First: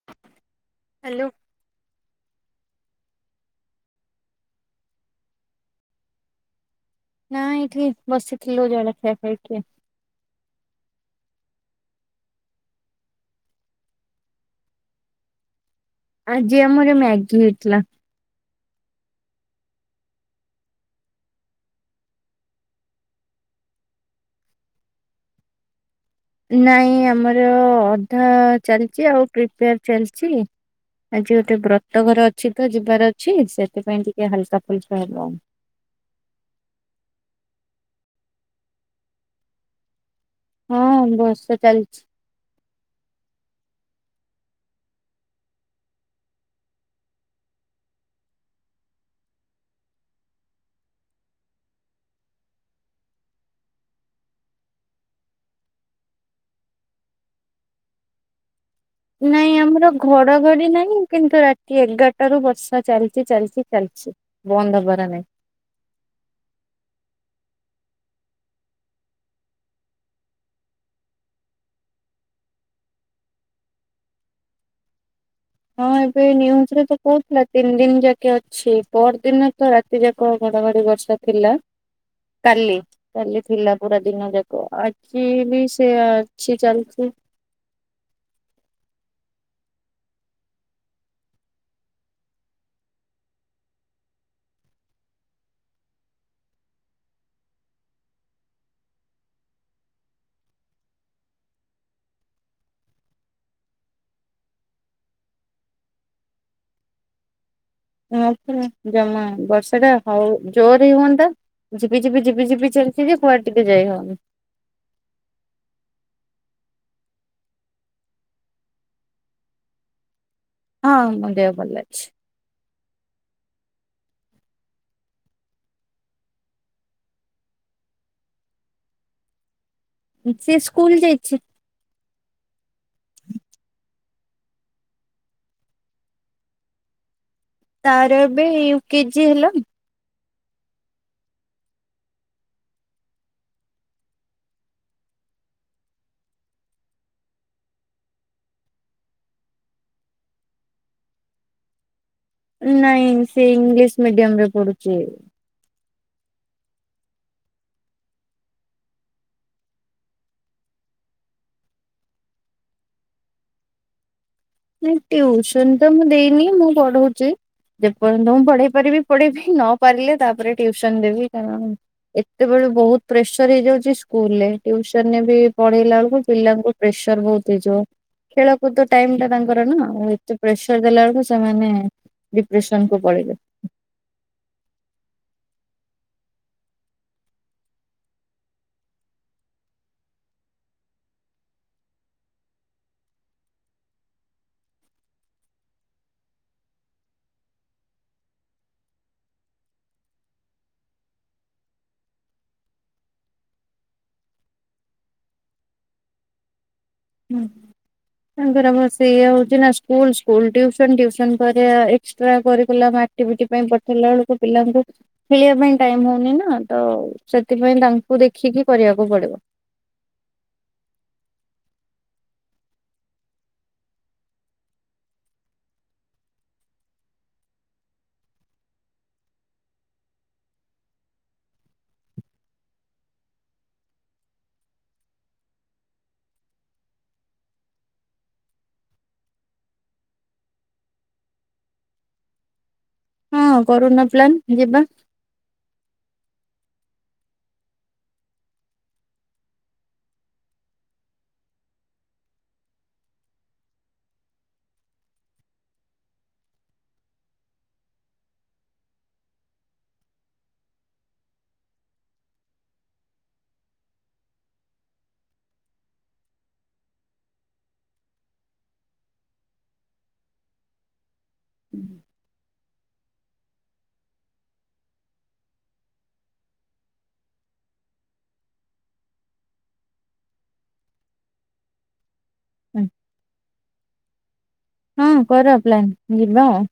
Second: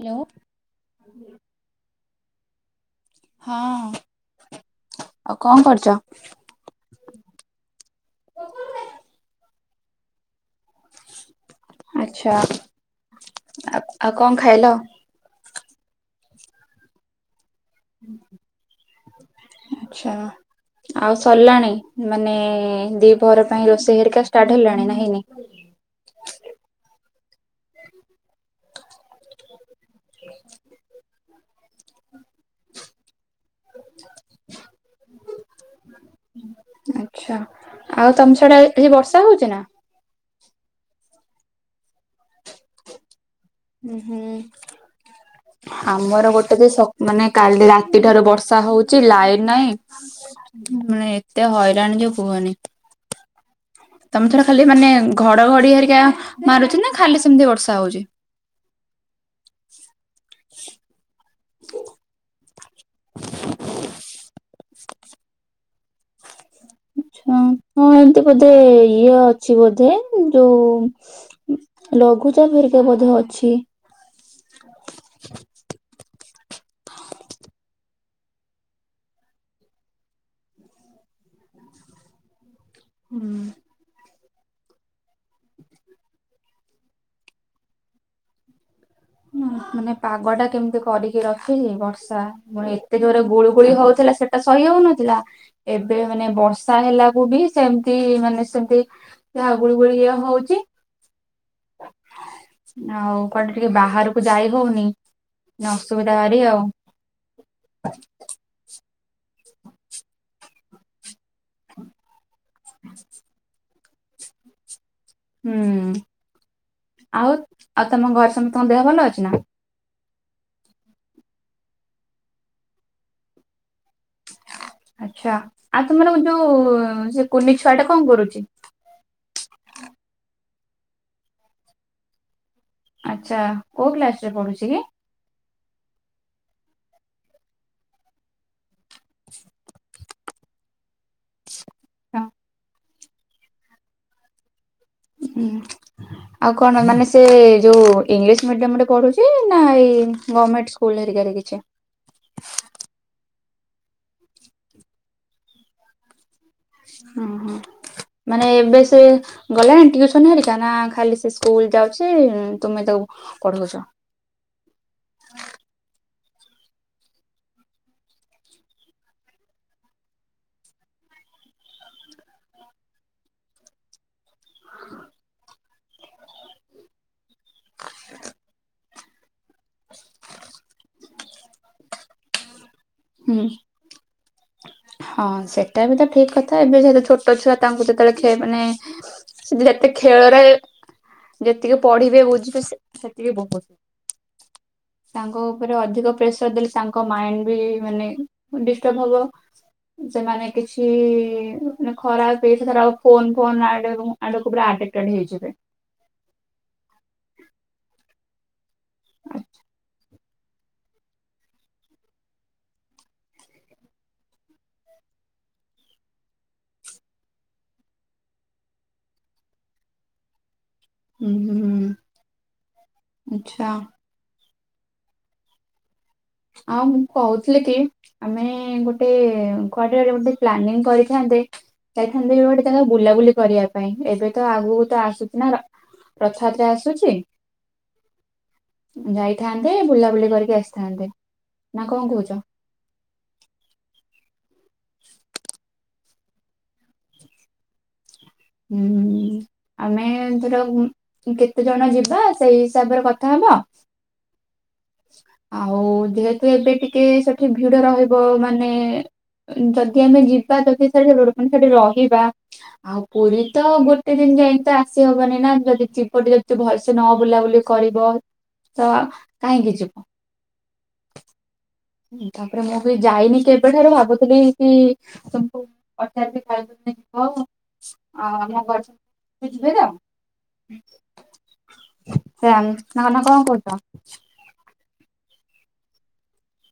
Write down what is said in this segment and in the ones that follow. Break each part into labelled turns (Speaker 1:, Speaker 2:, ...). Speaker 1: Hello.
Speaker 2: Hello
Speaker 1: ହଁ ଆଉ କଣ କରୁଛ?
Speaker 2: ନା ଏଠି ବସିଥିଲୁ ଜଣେ ଖାଇ ପିଇକି
Speaker 1: ଆଛା ଆଉ କଣ ଖାଇଲ?
Speaker 2: ଆଜି ଆମର ମ୍ୟାଗି ହେଇ
Speaker 1: ଆଚ୍ଛା। ଆଉ ସରିଲାଣି ମାନେ ଦିପହର ପାଇଁ ରୋଷେଇ ହେରିକା ଷ୍ଟାର୍ଟ ହେଲାଣି ନା ହେଇନି? [inaudible]
Speaker 2: ନାଇଁ ଆମର ଅଧା ଚାଲିଛି ଆଉ ପ୍ରିପେୟାର ଚାଲିଛି ଆଜି ଗୋଟେ ବ୍ରତ ଘର ଅଛି ତ ଯିବାର ଅଛି ସେଥିପାଇଁ ଟିକେ ହାଲକା ଫୁଲ କା ହବ ଆଉ।
Speaker 1: ଆଚ୍ଛା ଆଉ ତମ ଛଡା ଏ ବର୍ଷା ହଉଛି ନା?
Speaker 2: ହଁ ବର୍ଷା ଚାଲିଛି।
Speaker 1: ଉଁ ହୁଁ। ଆମର ଗୋଟେ ଯେ ସ ମାନେ କାଲି ରାତିଠାରୁ ବର୍ଷା ହଉଛି ଲାଇନ ନାଇଁ। ମାନେ ଏତେ ହଇରାଣ ଯେ କୁହନି ତମେ ଥର ଖାଲି ମାନେ ଘଡ ଘଡି ହେରିକା ମାରୁଛି ନା ଖାଲି ସେମିତି ବର୍ଷା ହଉଛି।
Speaker 2: ନାଇଁ ଆମର ଘଡଘଡି ନାହିଁ କିନ୍ତୁ ରାତି ଏଗାରଟା ରୁ ବର୍ଷା ଚାଲିଚ ଚାଲିଚ ଚାଲିଛି। ବନ୍ଦ ହବାର ନାହିଁ।
Speaker 1: ଆଛା। ହଁ ଏମିତି ବୋଧେ ଇଏ ଅଛି ବୋଧେ ଯୋଉ ଲଘୁ ଲଘୁଚାପ ହେରିକା ବଧେ ଅଛି।
Speaker 2: ହଁ ଏବେ ନ୍ୟୁଜରେ ତ କହୁଥିଲା ତିନି ଦିନ ଯାକେ ଅଛି ପର ଦିନ ତ ରାତି ଯାକ ବର ଆହୁରି ବର୍ଷା ଥିଲା।
Speaker 1: [inaudible]
Speaker 2: କାଲି କାଲି
Speaker 1: ହୁଁ
Speaker 2: ଥିଲା ପୁରା ଦିନ ଯାକ ଆଜି ବି ସେୟା ଅଛି ଚାଲଛି
Speaker 1: ମାନେ ପାଗ ଟା କେମିତି କରିକି ରଖିଛି ବର୍ଷା ପୁଣି ଏତେ ଜୋରେ ଗୁଳିୁ ଗୁଳି ହଉଥିଲା ସେଟା ସହି ହଉନଥିଲା ଏବେ ମାନେ ବର୍ଷା ହେଲାକୁ ବି ସେମିତି ମାନେ ସେମତି ଗୁଳଗୁଳିଆ ହଉଛି ଆଉ। ବାହାରକୁ ଯାଇ ହଉନି ଅସୁବିଧା ଭାରି ଆଉ।
Speaker 2: ଜମା ବର୍ଷା ଟା ହଉ ଜୋର ରେ ହୁଅନ୍ତା ଝିିପି ଝିିପି ଝିପି ଝିପି ଚାଲିଛି ଯେ କୁଆଡେ ଟିକେ ଯାଇହଉନି।
Speaker 1: ହୁଁ ଆଉ ଆଉ ତମ ଘରେ ସମତଙ୍କ ଦେହ ଭଲ ଅଛି ନା?
Speaker 2: ହଁ ମ ଦେହ ଭଲ ଅଛି।
Speaker 1: ଆଚ୍ଛା ଆଉ ତମର ଯୋଉ ସେ କୁନି ଛୁଆ ଟା କଣ କରୁଛି?
Speaker 2: ସେ ସ୍କୁଲ ଯାଇଛି।
Speaker 1: ଆଛା କୋଉ କ୍ଲାସ ରେ ପଢୁଛି କି?
Speaker 2: ତାର ଏବେ ୟୁ କେଜି ହେଲାମ
Speaker 1: ହଁ। ଆଉ କଣ ମାନେ ସେ ଯୋଉ ଇଂଲିଶ ମିଡିୟମରେ ପଢୁଛି ନା ଏଇ ଗମେଣ୍ଟ ସ୍କୁଲ ହେରିକା ରେ କିଛି।
Speaker 2: ନାଇଁ ସେ ଇଂଲିଶ ମିଡିୟମ ରେ ପଢୁଛି।
Speaker 1: ହଁ ହ। ମାନେ ଏବେ ସେ ଗଲାଣି ଟିଉସନ ହେରିକା ନା ଖାଲି ସେ ସ୍କୁଲ ଯାଉଛି, ତୁମେ ତାକୁ ପଢ଼ଉଛ?
Speaker 2: ନାଇଁ ଟ୍ୟୁସନ ତ ମୁଁ ଦେଇନି ମୁଁ ପଢଉଛି। ଯେପର୍ଯ୍ୟନ୍ତ ମୁଁ ପଢେଇ ପାରିବି ପଢେଇବି ନ ପାରିଲେ ତାପରେ ଟିଉସନ ଦେବି କାରଣ ଏତେ ବ ବହୁତ ପ୍ରେସର ହେଇଯାଉଛି ସ୍କୁଲ ରେ ଟିଉସନ ରେ ବି ପଢେଇଲା ବେଳକୁ ପିଲାଙ୍କୁ ପ୍ରେସର ବହୁତ ହେଇ ଯିବ, ଖେଳକୁଦ ଟାଇମ ଟା ତାଙ୍କର ନା ଆଉ ଏତେ ପ୍ରେସର ଦେଲା ବେଳକୁ ସେମାନେ ଡିପ୍ରେସନକୁ ପଳେଇବେ।
Speaker 1: ହୁଁ ହଁ ସେଟା ବି ତ ଠିକ କଥା ଏବେ ଯେହେତୁ ଛୋଟ ଛୁଆ ତାଙ୍କୁ ଯେତେବେଳେ ଖିଆ ମାନେ ସେ ଯେତେ ଖେଳରେ ଯେତିକି ପଢିବେ ବୁଝିବେ ସେ-ସେତିକି ବହୁତ ତାଙ୍କ ଉପରେ ଅଧିକ ପ୍ରେସର ଦେଲେ ତାଙ୍କ ମାଇଣ୍ଡ ବି ମାନେ ଡିଷ୍ଟର୍ବ ହବ। ସେମାନେ କିଛି ମାନେ ଖରାପ ସେଥିରେ ଆଉ ଫୋନ ଫୋନ୍ ଆଡ-ଆଡକୁ ପୁରା ଆଡ଼ିକ୍ଟେଡ ହେଇଯିବେ।
Speaker 2: ହୁଁ। ତାଙ୍କର ବା ସେୟା ହଉଚିନା ସ୍କୁଲ୍, ସ୍କୁଲ୍ ଟିଉସନ୍, ଟିଉସନ୍ ପରେ ଏକ୍ସଟ୍ରା କରିକୁଲାର ଆ ଆକ୍ଟିଭିଟି ପାଇଁ ପଠେଇଲା ବେଳକୁ ପିଲାଙ୍କୁ ଖେଳିବା ପାଇଁ ଟାଇମ ହଉନି ନା ତ ସେଥିପାଇଁ ତା ବୁ ଦେଖିକି କରିବାକୁ ପଡିବ।
Speaker 1: ହୁଁ ହୁଁ ଆଚ୍ଛା। ଆଉ ମୁଁ କହୁଥିଲି କି ଆମେ ଗୋଟେ କୁଆଡେ ଗୋଟେ ପ୍ଲାନିଂ କରିଥାନ୍ ଯାଇଥାନ୍ତେ ଗୋଟେ ଜାଗାକୁ ବୁଲାବୁଲି କରିବା ପାଇଁ, ଏବେ ତ ଆଗକୁ ତ ଆସୁଛି ନା ର ରଥଯାତ୍ରା ଆସୁଛି? ଯାଇଥାନ୍ତେ ବୁଲାବୁଲି କରିକି ଆସିଥାନ୍ତେ, ନା କଣ କହୁଛ?
Speaker 2: ହଁ କରୁନା ପ୍ଲାନ୍ ଯିବା।
Speaker 1: ହୁଁ। ଆମେ ଧର କେତେ ଜଣ ଯିବା ସେଇ ହିସାବରେ କଥା ହବ। ହୁଁ ଆଉ ଯେହେତୁ ଏବେ ଟିକେ ସେଠି ଭିଡ ରହିବ ମାନେ ଯଦି ଆମେ ଯିବା ଯଦି ସେଠି ର-ର ମାନେ ସେଠି ରହିବା, ଆଉ ପୁରୀ ତ ଗୋଟେ ଦିନ ଜାଇଙ୍କି ତ ଆସି ହବନି ନା ଯଦି ଚିପଟ ଯଦି ଭଲସେ ନ ବୁଲାବୁଲି କରିବ ତ କାହିଁକି ଯିବ? ହୁଁ ତାପରେ ମୁଁ ବି ଯାଇନି କେବେଠାରୁ ଭାବୁଥିଲି କି ତମକୁ ପଚାରିବି କହିବି। ଯିବ, ଆଉ ତମ ଘରେ ସମସ୍ତେ ଯିବେ ତ? ସେମ ନା ନା କଣ କହୁଛ?
Speaker 2: ହଁ କର ପ୍ଲାନ୍ ଯିବା ଆଉ।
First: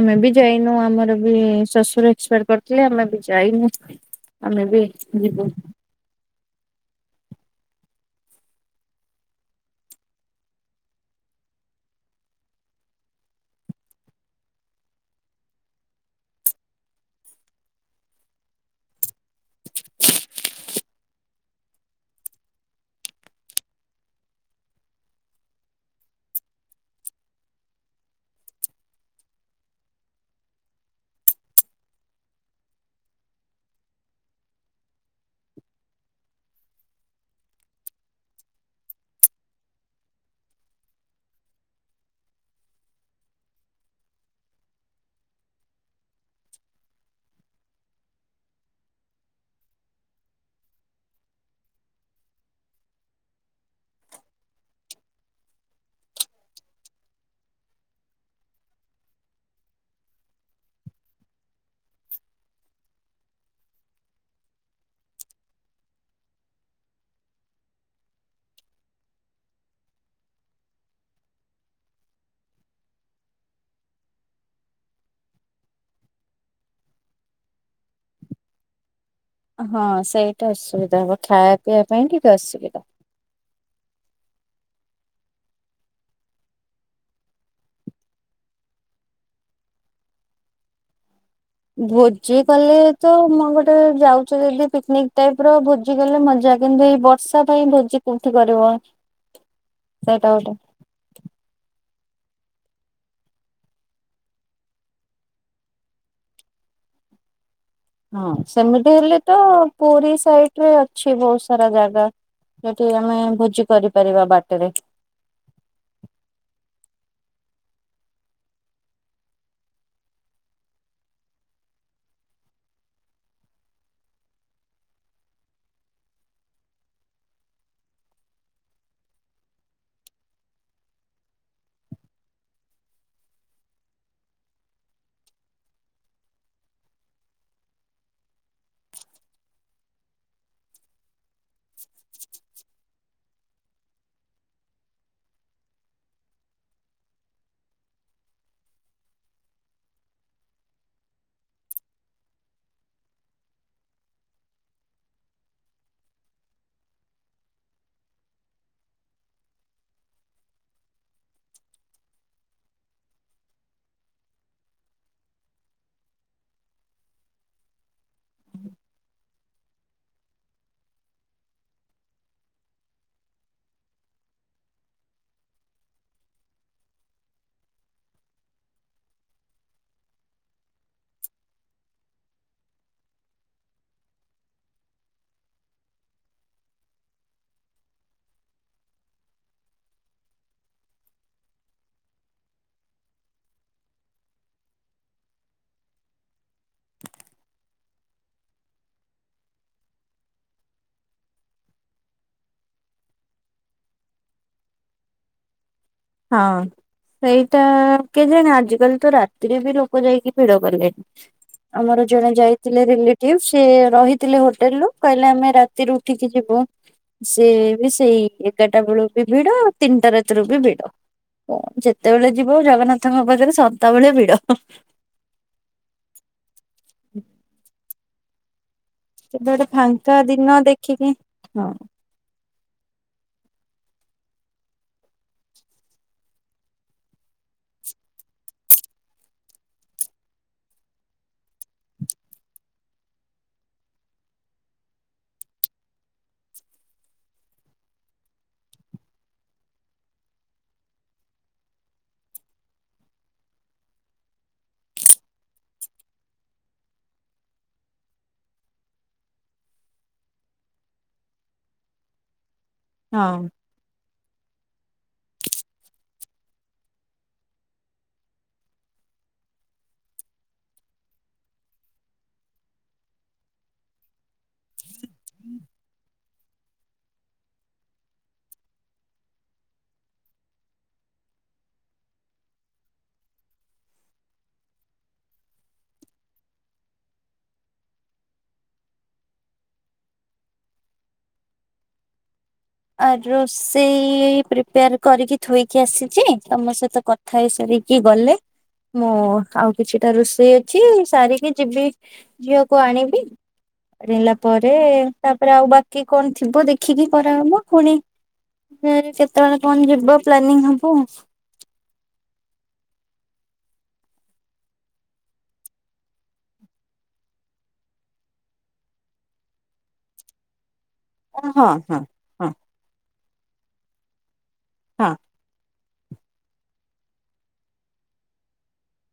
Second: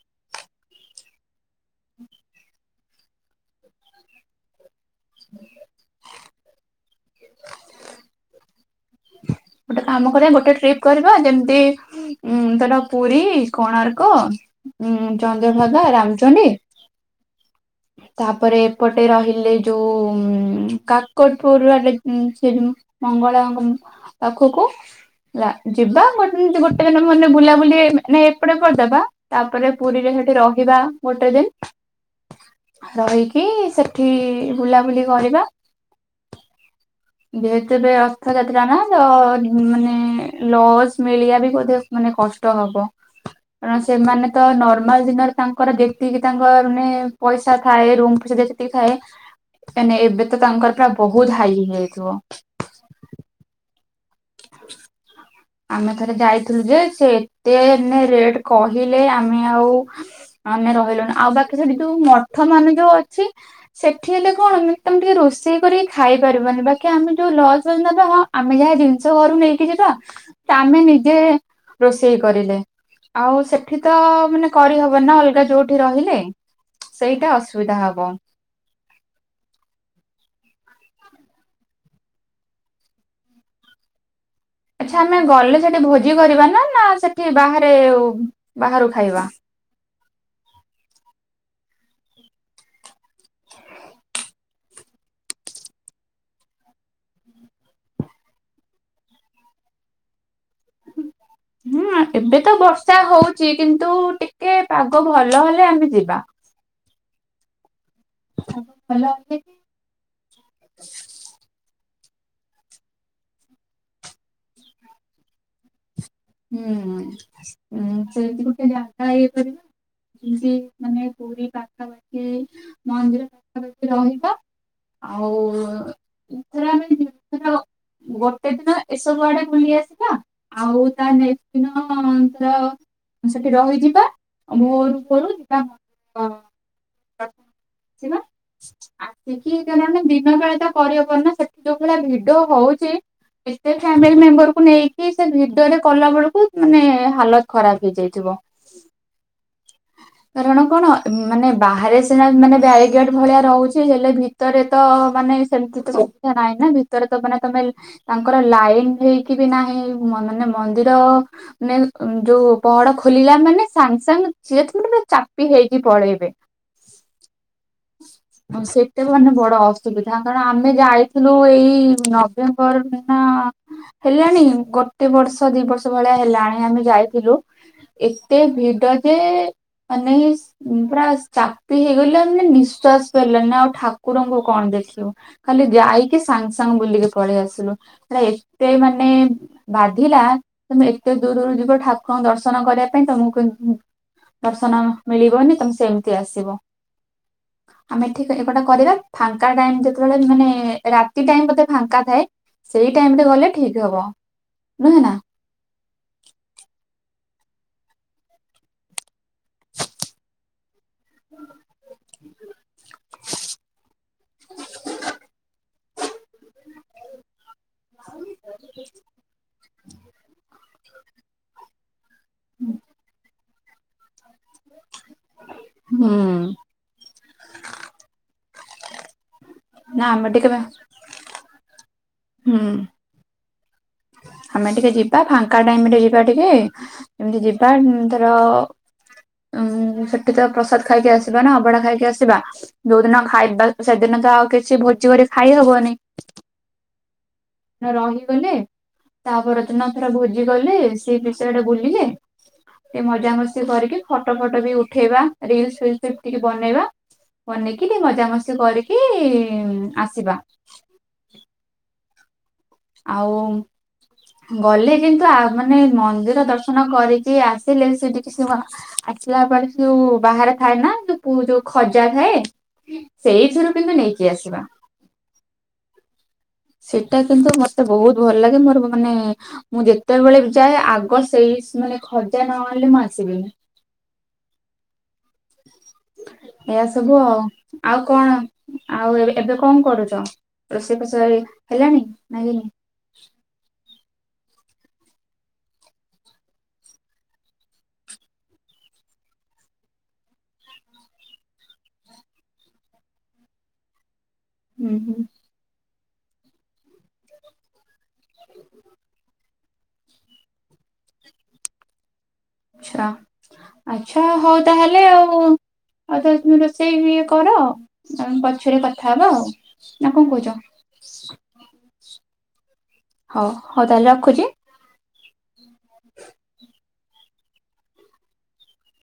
Speaker 2: ଆମେ ବି ଯାଇନୁ ଆମର ବି ଶଶୁର ଏକ୍ସପାର କରିଥିଲେ ଆମେ ବି ଯାଇନୁ। ଆମେ ବି ଯିବୁ।
Speaker 1: ହଁ ଗୋଟେ କାମ କରିବା ଗୋଟେ ଟ୍ରିପ୍ କରିବା ଯେମିତି ଉ ଧର ପୁରୀ, କୋଣାର୍କ ଉଁ ଚନ୍ଦ୍ରଭାଗା, ରାମଚଣ୍ଡୀ ତାପରେ ଏପଟେ ରହିଲେ ଯୋଉ କାକ କଟପୁର ଆଡେ ସେ ମଙ୍ଗଳାଙ୍କ ପାଖକୁ ହେଲା ଯିବା ଗୋଟେ ଦିନ ଗୋଟେ ଦିନ ମାନେ ବୁଲାବୁଲି ମାନେ ଏପଟେ କରିଦେବା ତାପରେ ପୁରୀରେ ସେଠି ରହିବା ଗୋଟେ ଦିନ। ରହିକି ସେଠି ବୁଲାବୁଲି କରିବା। ଯେହେତୁ ଏବେ ରଥଯାତ୍ରା ନା ତ ମାନେ ଲସ୍ ମିଳିବା ବି ବୋଧେ ମାନେ କଷ୍ଟ ହବ କାରଣ ସେମାନେ ତ ନର୍ମାଲ ଦିନରେ ତାଙ୍କର ଯେତିକି ତାଙ୍କର ମାନେ ପଇସା ଥାଏ ରୁମ ଫଇସା ଯଦି ସେତିକି ଥାଏ ମେ ଏବେ ତ ତାଙ୍କର ପ୍ରା ବହୁତ ହାଇ ହେଇଥିବ [inaudible] ଆମେ ଥରେ ଯାଇଥିଲୁ ଯେ ସେ ଏତେ ରେଟ କହିଲେ ଆମେ ଆଉ ଆମେ ରହିଲୁଣି ଆଉ ବାକି ସେଠି ଯୋଉ ମଠ ମାନେ ଯୋଉ ଅ ସେଠି ହେଲେ କଣ ତମେ ଟିକେ ରୋଷେଇ କରି ଖାଇପାରିବନି ବାକି ଆମେ ଯୋଉ ଲଜ ନବା ତ ଆମେ ଯାହା ଜିନିଷ ଘରୁ ନେଇକି ଯିବା ତା ଆମେ ନିଜେ ରୋଷେଇ କରିଲେ ଆଉ ସେଠି ତ ମାନେ କରିହବ ନା ଅଲଗା ଯୋଉଠି ରହିଲେ ସେଇଟା ଅସୁବିଧା ହବ
Speaker 2: ହଁ ସେଇଟା ଅସୁବିଧା ହବ ଖାଇବା ପିଇବା ପାଇଁ ଟିକେ ଅସୁବିଧା।
Speaker 1: ଆଚ୍ଛା ଆମେ ଗଲେ ସେଠି ଭୋଜି କରିବା ନା ନା ସେଠି ବାହାରେ ବାହାରୁ ଖାଇବା। [inaudible]
Speaker 2: ଭୋଜି କଲେ ତ ମୁଁ ଗୋଟେ ଯାଉଛ ଯଦି ପିକନିକ ଟାଇପ ର ଭୋଜି କଲେ ମଜା କିନ୍ତୁ ଏଇ ବର୍ଷା ପାଇଁ ଭୋଜି କୋଉଠି କରିବ?
Speaker 1: [inaudible]
Speaker 2: ସେଟା ଗୋଟେ
Speaker 1: ହୁଁ ଏବେ ତ ବର୍ଷା ହଉଛି କିନ୍ତୁ ଟିକେ ପାଗ ଭଲ ହେଲେ ଆମେ ଯିବା। [inaudible]
Speaker 2: ହଁ ସେମିତି ହେଲେ ତ ପୁରୀ ସାଇଡ ରେ ଅଛି ବହୁତ ସାରା ଜାଗା। ସେଠି ଆମେ ଭୋଜି କରିପାରିବା ବାଟରେ।
Speaker 1: ହୁଁ ସେଇଠି ଗୋଟେ ଜାଗା ୟେ କରି ଯେମତି ମାନେ ପୁରୀ ପାଖାପାଖି ମନ୍ଦିର ପାଖାପାଖି ରହିବା। ଆଉ ଏଥର ଆମେ [unintelligible] ଗୋଟେ ଦିନ ଏସବୁ ଆଡେ ବୁଲି ଆସିବା ଆଉ ତା ନେକ୍ସ ଦିନ ର ସେଠି ରହିଯିବା ଭୋରୁ ଭୋରୁ ଯିବା ହଁ। ଶିବା ଆସିକିଣ ଦିନ ବେଳେ ତ କରିବା ପନା ସେଠି ଯୋଉ ଭଳିଆ ଭିଡ ହଉଛି। ଫାମିଲି ମେମ୍ବରକୁୁ ନେଇକି ସେ ଭିଡ଼ରେ କଲା ବେଳକୁ ମାନେ ହାଲତ ଖରାପ ହେଇଯାଇଥିବ। କାରଣ କଣ ମାନେ ବାହାରେ ସିନା ମାନେ ବ୍ୟାଡିଗାଡ ଭଳିଆ ରହୁଛି ହେଲେ ଭିତରେ ତ ମାନେ ସେମିତି ସୁବିଧା ନାହିଁ ନା ଭିତରେ ତ ମାନେ ତମେ ତାଙ୍କର ଲାଇନ ହେଇକି ବି ନାହିଁ ମ ମାନେ ମନ୍ଦିର ମାନେ ଯୋଉ ପହଡ ଖୋଲିଲା ମାନେ ସାଙ୍ଗେ ସାଙ୍ଗେ ଯିଏ ଥିବ ମାନେ ଚାପି ହେଇ ହେଇକି ପଳେଇବେ। ସେତେ ମାନେ ବଡ ଅସୁବିଧା କାରଣ ଆମେ ଯାଇଥିଲୁ ଏଇ ନଭେମ୍ବର ନା ହେଲାଣି ଗୋଟେ ବର୍ଷ ଦି ବର୍ଷ ଭଳିଆ ହେଲାଣି ଆମେ ଯାଇଥିଲୁ। ଏତେ ଭିଡ ଯେ ମାନେ ଇସ ପୁରା ଚାପି ହେଇଗଲେ ମାନେ ନିଃଶ୍ଵାସ ପାରିଲାନି ଆଉ ଠାକୁରଙ୍କୁ କଣ ଦେ ଦେଖିବୁ ଖାଲି ଯାଇକି ସାଙ୍ଗ ସାଙ୍ଗ ବୁଲିକି ପଳେଇ ଆସିଲୁ ଏତେ ମାନେ ବା ଥିଲା ତମେ ଏତେ ଦୂରରୁ ଯିବ ଠାକୁରଙ୍କ ଦର୍ଶନ କରିବା ପାଇଁ ତମକୁ ଦର୍ଶନ ମିଳିବନି ତମେ ସେମିତି ଆସିବ। ଆମେ ଠିକ ଏଗଟା କରିବା ଫାଙ୍କା ଟାଇମ ଯେତେବେଳେ ମାନେ ରାତି ଟାଇମ ବଧେ ଫାଙ୍କା ଥାଏ। ସେଇ ଟାଇମ ରେ ଗଲେ ଠିକ ହବ ନୁହେଁ ନା?
Speaker 2: ହଁ। ସେଇଟା କେଜାଣି ଆଜିିକାଲି ତ ରାତିରେ ବି ଲୋକ ଯାଇକି ଭିଡ କଲେଣି। ଆମର ଜଣେ ଯାଇଥିଲେ ରିଲେଟିଭ ସେ ରହିଥିଲେ ହୋଟେଲ ରୁ କହିଲେ ଆମେ ରାତିରୁ ଉଠିକି ଯିବୁ। ସେି ବି ସେଇ ଏଗାରଟା ବେଳୁ ବି ଭିଡ ଆଉ ତିନିଟା ରାତିରୁ ବି ଭିଡ। ହ ଯେତେବେଳେ ଯିବ ଜଗନ୍ନାଥଙ୍କ ପାଖରେ ସଦାବେଳେ ଭିଡ।
Speaker 1: ହୁଁ।
Speaker 2: ସେ ଗୋଟେ
Speaker 1: ନା
Speaker 2: ଫାଙ୍କା
Speaker 1: ଆମେ ଟିକେ
Speaker 2: ଦିନ ଦେଖିକି ହଁ।
Speaker 1: ହୁଁ। [inaudible] ଆମେ ଟିକେ ଯିବା ଫାଙ୍କା ଟାଇମ ରେ ଯିବା ଟିକେ ଏମିତି ଯିବା ଧର ଉଁ ସେଠି ତ ପ୍ରସାଦ ଖାଇକି ଆସିବା ନା ଅଭଡା ଖାଇକି ଆସିବା ଯୋଉଦିନ ଖାଇବା ସେଦିନ ଆଉ କିଛି ଭୋଜି କରି ଖାଇ ହବନି ରହିଗଲେ ତାପର ଦିନ ଧର ଭୋଜି ଗଲେ ସେ ବିଷୟଟେ ବୁଲିଲେ ଟିକେ ମଜାମସ୍ତି କରିକି ଫଟୋ ଫଟୋ ବି ଉଠେଇବା ରିଲସ ଫିଲସ ଫି ଟିକେ ବନେଇବା। ବନେଇକି ଟିକେ ମଜା ମସ୍ତି କରିକି ଆସିବା। ଆଉ ଗଲେ କିନ୍ତୁ ଆ ମାନେ ମନ୍ଦିର ଦର୍ଶନ କରିକି ଆସିଲେ ବି ସେଠିକି ସେ ଆସିଲା ଯୋଉ ବାହାରେ ଥାଏ ନା ଯୋ ଯୋଉ ଖଜା ଥାଏ ସେଇଥିରୁ କିନ୍ତୁ ନେଇକି ଆସ ବା। ସେଇଟା କିନ୍ତୁ ମତେ ବହୁତ ଭଲ ଲାଗେ ମୋର ମାନେ ମୁଁ ଯେତେବେଳେ ଯାଏ ଆଗ ସେଇ ମାନେ ଖର୍ଜା ନ ଆଣିଲେ ମୁଁ ଆସିବିନି। ଏ ସବୁ ଆଉ ଆଉ କଣ ଆଉ ଏବେ କଣ କରୁଛ? ରୋଷେଇ ପ୍ରଷ ହେଲାଣି? ନା ହେଇନି?
Speaker 2: ଆ ରୋଷେଇ ପ୍ରିପେୟାର କରିକି ଥୋଇକି ଆସିଛି ତମ ସହିତ କଥା ହେଇସାରିକି ଗଲେ ମୁଁ ଆଉ କିଛିଟା ରୋଷେଇ ଅଛି ସାରିକି ଯିବି ଝିଅକୁ ଆଣିବି। ହେଲା ପରେ
Speaker 1: ହୁଁ ହୁଁ
Speaker 2: ତାପରେ ଆଉ ବାକି କଣ ଥିବ ଦେଖିକି କରାହବ। ପୁଣି କେତେବେଳେ କଣ ଯିବ ପ୍ଲାନିଂ ହବ। [inaudible]
Speaker 1: ଆଚ୍ଛା ଆଚ୍ଛା ହଉ ତାହେଲେ ଆଉ ଆଉ ତାହେଲେ ତମେ ରୋଷେଇ ଇଏ କର ପଛରେ କଥା ହବା ଆଉ ଆ କଣ କହୁଛ।
Speaker 2: ଓ ହଁ ହଁ ହଁ।
Speaker 1: ହଉ ହଉ ତାହେଲେ ରଖୁଛି।
Speaker 2: ହଁ।